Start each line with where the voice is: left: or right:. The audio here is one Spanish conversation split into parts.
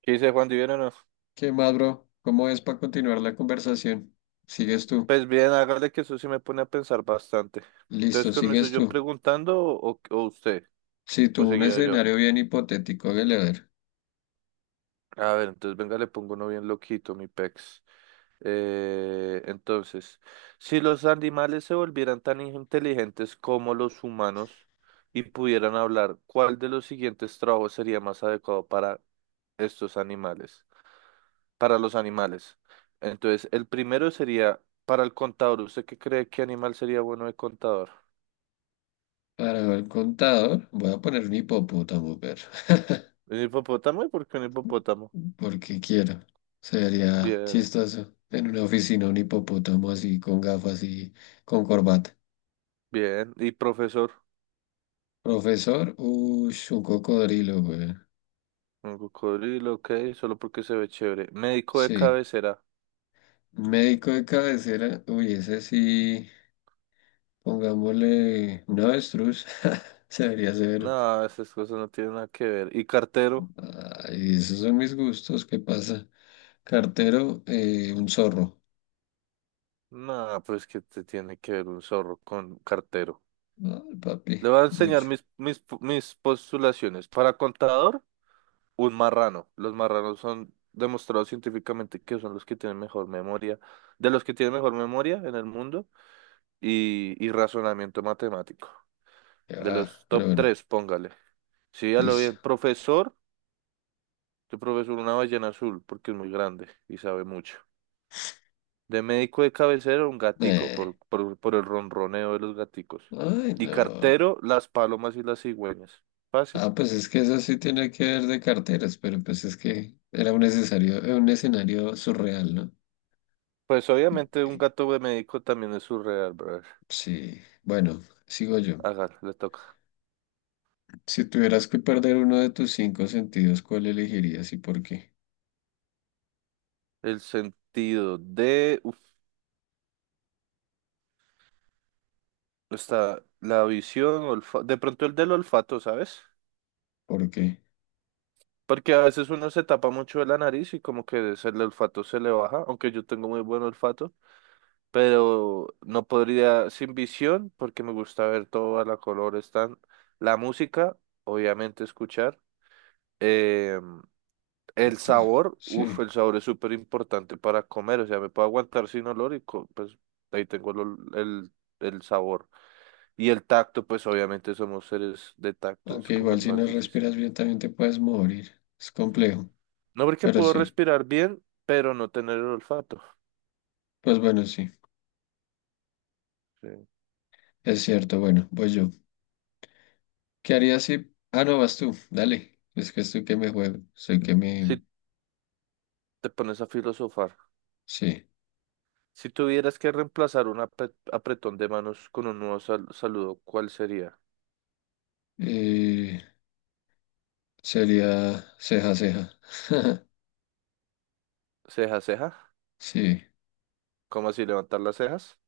right: ¿Qué dice Juan Divino? No.
left: ¿Qué más, bro? ¿Cómo es para continuar la conversación? Sigues tú.
right: Pues bien, hágale que eso sí me pone a pensar bastante.
left: Listo,
right: Entonces, ¿comienzo
left: sigues
right: yo
left: tú.
right: preguntando o usted?
left: Si
right: ¿O
left: tú un
right: seguía yo?
left: escenario bien hipotético, hágale a ver.
right: A ver, entonces venga, le pongo uno bien loquito, mi pex. Entonces, si los animales se volvieran tan inteligentes como los humanos y pudieran hablar, ¿cuál de los siguientes trabajos sería más adecuado para estos animales? Para los animales. Entonces, el primero sería para el contador. ¿Usted qué cree que animal sería bueno de contador?
left: Para el contador, voy a poner un hipopótamo, pero
right: ¿Un hipopótamo? ¿Y por qué un hipopótamo?
left: porque quiero. Sería
right: Bien,
left: chistoso. En una oficina, un hipopótamo así, con gafas y con corbata.
right: bien. ¿Y profesor?
left: Profesor, uy, un cocodrilo, güey.
right: Un cocodrilo, ok, solo porque se ve chévere. ¿Médico de
left: Sí.
right: cabecera?
left: Médico de cabecera, uy, ese sí, pongámosle un avestruz. Se vería severo.
right: No, esas cosas no tienen nada que ver. ¿Y cartero?
left: Ay, esos son mis gustos, ¿qué pasa? Cartero, un zorro.
right: No, pues que te tiene que ver un zorro con cartero.
left: Ay, papi,
right: Le voy a enseñar
left: mucho.
right: mis postulaciones. Para contador, un marrano. Los marranos son demostrados científicamente que son los que tienen mejor memoria, de los que tienen mejor memoria en el mundo y razonamiento matemático.
left: Ya,
right: De los
left: va, pero
right: top
left: bueno,
right: tres, póngale. Sí, ya lo bien.
left: listo.
right: Profesor, tu profesor una ballena azul porque es muy grande y sabe mucho. De médico de cabecera, un gatico por,
left: Eh,
right: por, por el ronroneo de los gaticos.
left: ay,
right: Y
left: no.
right: cartero, las palomas y las cigüeñas. Fácil.
left: Ah, pues es que eso sí tiene que ver de carteras, pero pues es que era un necesario, un escenario surreal, ¿no?
right: Pues
left: Y-
right: obviamente un
left: y-
right: gato de médico también es surreal, brother.
left: sí, bueno, sigo yo.
right: Hágale, le toca.
left: Si tuvieras que perder uno de tus cinco sentidos, ¿cuál elegirías y por qué?
right: El sentido de, uf, está la visión, olfa- de pronto el del olfato, ¿sabes?
left: ¿Por qué?
right: Porque a veces uno se tapa mucho de la nariz y como que se- el olfato se le baja, aunque yo tengo muy buen olfato, pero no podría sin visión porque me gusta ver todo a la color, están la música, obviamente escuchar, eh, el
left: Actos.
right: sabor,
left: Sí.
right: uff, el sabor es súper importante para comer, o sea, me puedo aguantar sin olor y pues ahí tengo el sabor. Y el tacto, pues obviamente somos seres de tacto, es
left: Aunque
right: como
left: igual
right: el
left: si
right: más
left: no
right: difícil.
left: respiras bien también te puedes morir. Es complejo.
right: No porque
left: Pero
right: puedo
left: sí.
right: respirar bien, pero no tener el olfato.
left: Pues bueno, sí.
right: Sí.
left: Es cierto. Bueno, voy yo. ¿Qué harías si... ah, no, vas tú. Dale. Es que estoy que me juego. Sé que me...
right: Si te pones a filosofar,
left: sí.
right: si tuvieras que reemplazar un apretón de manos con un nuevo saludo, ¿cuál sería?
left: Eh, sería ceja, ceja.
right: ¿Ceja, ceja?
left: Sí.
right: ¿Cómo así levantar las cejas?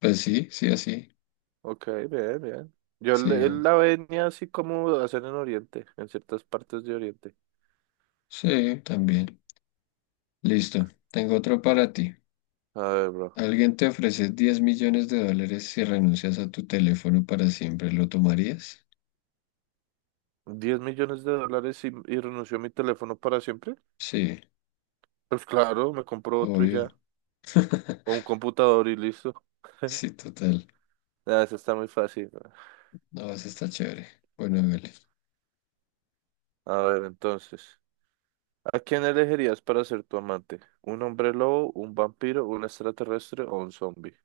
left: Pues sí, sí, así.
right: Ok, bien, bien. Yo
left: Sí.
right: la venía así como hacen en Oriente, en ciertas partes de Oriente.
left: Sí, también. Listo. Tengo otro para ti.
right: A ver, bro.
left: Alguien te ofrece 10 millones de dólares si renuncias a tu teléfono para siempre. ¿Lo tomarías?
right: ¿10 millones de dólares y renuncio a mi teléfono para siempre?
left: Sí,
right: Pues claro, me compro otro y
left: obvio.
right: ya. O un computador y listo.
left: Sí, total.
right: Ah, eso está muy fácil, ¿no?
left: No, eso está chévere. Bueno, hágale.
right: A ver, entonces. ¿A quién elegirías para ser tu amante? ¿Un hombre lobo, un vampiro, un extraterrestre o un zombie?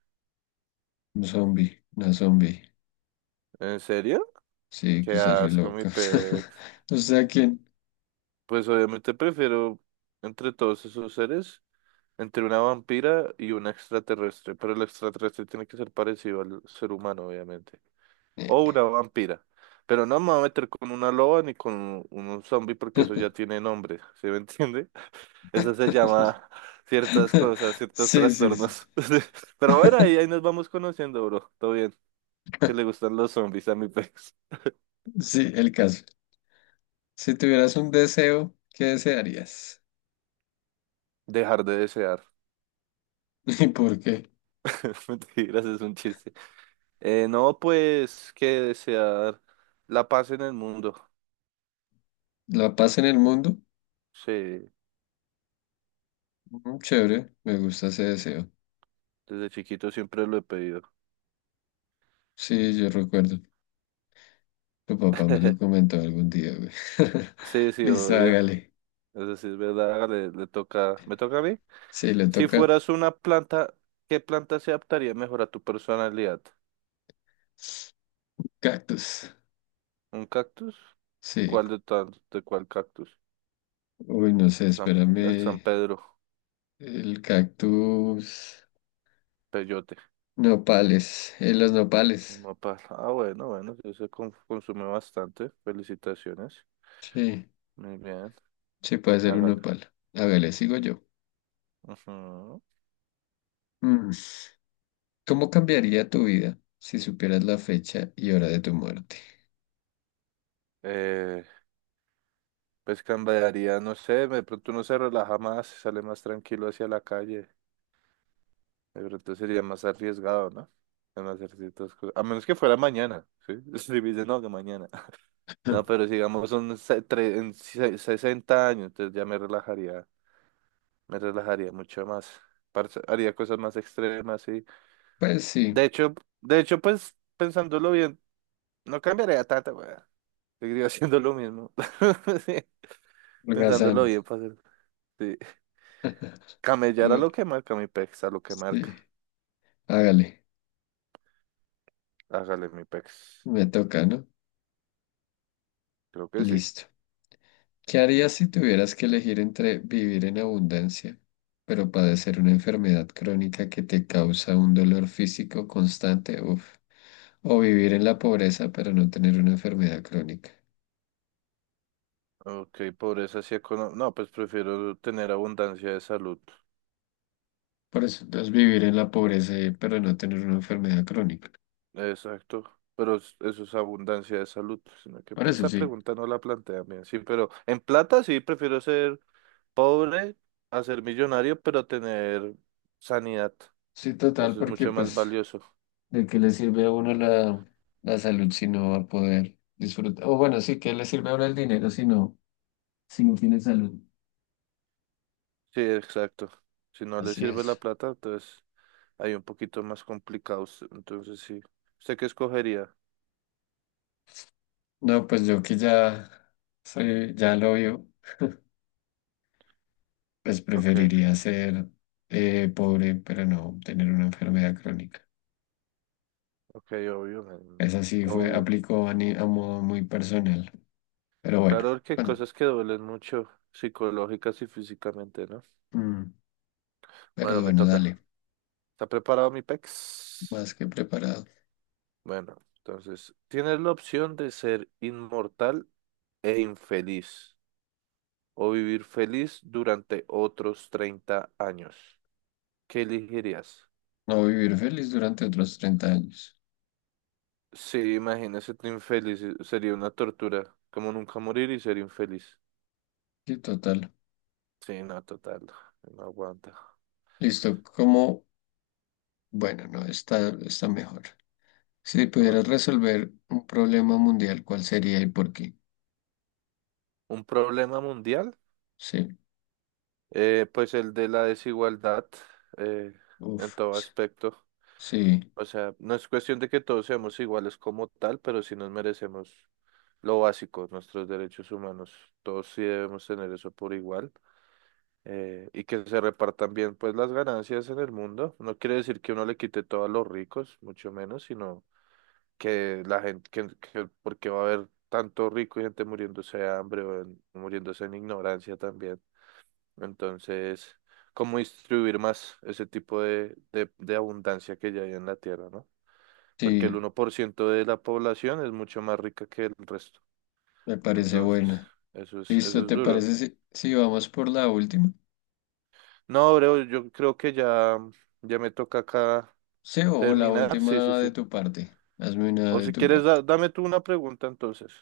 left: Un zombie, una zombie.
right: ¿En serio?
left: Sí, que
right: Qué
left: se re
right: asco, mi
left: loca.
right: pex.
left: O sea, ¿quién?
right: Pues obviamente prefiero entre todos esos seres, entre una vampira y un extraterrestre. Pero el extraterrestre tiene que ser parecido al ser humano, obviamente. O una
left: Eh.
right: vampira. Pero no me voy a meter con una loba ni con un zombie porque eso ya tiene nombre. ¿Sí me entiende? Eso se llama ciertas cosas, ciertos
left: Sí, sí, sí.
right: trastornos. Pero bueno, ahí nos vamos conociendo, bro. Todo bien. Que le gustan los zombies a mi pez.
left: Sí, el caso. Si tuvieras un deseo, ¿qué desearías?
right: Dejar de desear.
left: ¿Y por qué?
right: Mentiras, es un chiste. No, pues que desear la paz en el mundo.
left: ¿La paz en el mundo?
right: Sí,
left: Mm, chévere, me gusta ese deseo.
right: desde chiquito siempre lo he pedido.
left: Sí, yo recuerdo. Tu papá me lo comentó algún día, güey.
right: Sí, sí,
left: Listo,
right: obvio.
left: hágale.
right: Eso sí es verdad. Le toca. ¿Me toca a mí?
left: Sí, le
right: Si
left: toca.
right: fueras una planta, ¿qué planta se adaptaría mejor a tu personalidad?
left: Cactus.
right: ¿Un cactus?
left: Sí.
right: ¿Cuál de, tantos? ¿De cuál cactus?
left: Uy, no sé,
right: San- el San
left: espérame.
right: Pedro,
left: El cactus.
right: peyote,
left: Nopales. Los nopales.
right: un nopal. Ah, bueno, bueno, sí se consume bastante. Felicitaciones.
left: Sí,
right: Muy bien,
left: sí puede ser un
right: hágalo.
left: nopal. Hágale, sigo yo.
right: Ujú.
left: Mm, ¿cómo cambiaría tu vida si supieras la fecha y hora de tu muerte?
right: Eh, pues cambiaría, no sé, de pronto uno se relaja más, sale más tranquilo hacia la calle. De pronto sería más arriesgado, ¿no? En hacer ciertas cosas. A menos que fuera mañana, ¿sí? Si me dice, no, que mañana. No, pero sigamos, son 60 años, entonces ya me relajaría mucho más, parce, haría cosas más extremas y...
left: Pues sí,
right: De hecho, de hecho, pues, pensándolo bien, no cambiaría tanto, weón. Seguiría haciendo lo mismo. Sí, pensándolo
left: holgazán.
right: bien, parce, sí. Camellar a
left: Bu-
right: lo que marca mi pex, a lo que marca.
left: Sí, hágale.
right: Hágale, mi pex.
left: Me toca, ¿no?
right: Creo que sí.
left: Listo. ¿Qué harías si tuvieras que elegir entre vivir en abundancia, pero padecer una enfermedad crónica que te causa un dolor físico constante? Uf. O vivir en la pobreza pero no tener una enfermedad crónica.
right: Ok, pobreza sí económica. No, pues prefiero tener abundancia de salud.
left: Por eso, entonces vivir en la pobreza pero no tener una enfermedad crónica.
right: Exacto. Pero eso es abundancia de salud. Sino que
left: Por
right: pues,
left: eso
right: esa
left: sí.
right: pregunta no la plantea bien. Sí, pero en plata sí prefiero ser pobre a ser millonario, pero tener sanidad.
left: Sí, total,
right: Eso es
left: porque
right: mucho más
left: pues,
right: valioso.
left: ¿de qué le sirve a uno la salud si no va a poder disfrutar? O bueno, sí, ¿qué le sirve a uno el dinero si no tiene salud?
right: Sí, exacto. Si no le
left: Así
right: sirve la
left: es.
right: plata, entonces hay un poquito más complicados. Entonces sí. ¿Usted qué escogería?
left: No, pues yo que ya soy, ya lo vio, pues
right: Ok,
left: preferiría ser pobre pero no tener una enfermedad crónica.
right: ok, obvio, mi niño,
left: Esa sí fue,
right: obvio.
left: aplicó a, a modo muy personal. Pero bueno,
right: Claro que hay
left: bueno,
right: cosas que duelen mucho psicológicas y físicamente, ¿no?
left: mm, pero
right: Bueno, me
left: bueno,
right: toca.
left: dale,
right: ¿Está preparado mi pex?
left: más que preparado.
right: Bueno, entonces, tienes la opción de ser inmortal e infeliz, o vivir feliz durante otros 30 años. ¿Qué elegirías?
left: No, vivir feliz durante otros 30 años.
right: Sí, imagínese ser infeliz, sería una tortura, como nunca morir y ser infeliz.
left: Sí, total.
right: Sí, no, total, no aguanta.
left: Listo, como, bueno, no, está mejor. Si
right: A ver,
left: pudieras resolver un problema mundial, ¿cuál sería y por qué?
right: ¿un problema mundial?
left: Sí,
right: Pues el de la desigualdad, eh, en
left: uff,
right: todo aspecto.
left: sí,
right: O sea, no es cuestión de que todos seamos iguales como tal, pero sí nos merecemos lo básico, nuestros derechos humanos. Todos sí debemos tener eso por igual. Y que se repartan bien pues las ganancias en el mundo. No quiere decir que uno le quite todo a los ricos, mucho menos, sino que la gente, que- porque va a haber tanto rico y gente muriéndose de hambre o en- muriéndose en ignorancia también. Entonces, ¿cómo distribuir más ese tipo de abundancia que ya hay en la tierra, ¿no? Porque el
left: sí,
right: 1% de la población es mucho más rica que el resto.
left: me parece
right: Entonces,
left: buena.
right: eso es, eso
left: Listo,
right: es
left: ¿te
right: duro.
left: parece si, si vamos por la última?
right: No, bro, yo creo que ya me toca acá
left: Sí, o la
right: terminar, sí, sí,
left: última de
right: sí.
left: tu parte. Hazme una
right: O
left: de
right: si
left: tu
right: quieres,
left: parte.
right: dame tú una pregunta entonces.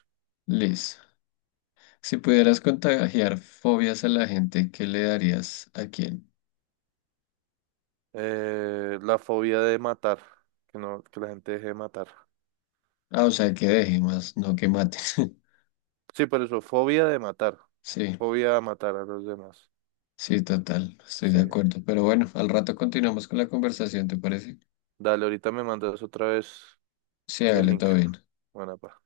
left: Listo. Si pudieras contagiar fobias a la gente, ¿qué le darías a quién?
right: La fobia de matar, que no, que la gente deje de matar.
left: Ah, o sea, que deje más, no que maten.
right: Sí, por eso, fobia de matar,
left: Sí,
right: fobia a matar a los demás.
left: sí, total, estoy
right: Sí.
left: de acuerdo. Pero bueno, al rato continuamos con la conversación, ¿te parece?
right: Dale, ahorita me mandas otra vez
left: Sí,
right: el
left: hágale,
right: link.
left: todo bien.
right: Buena, pa.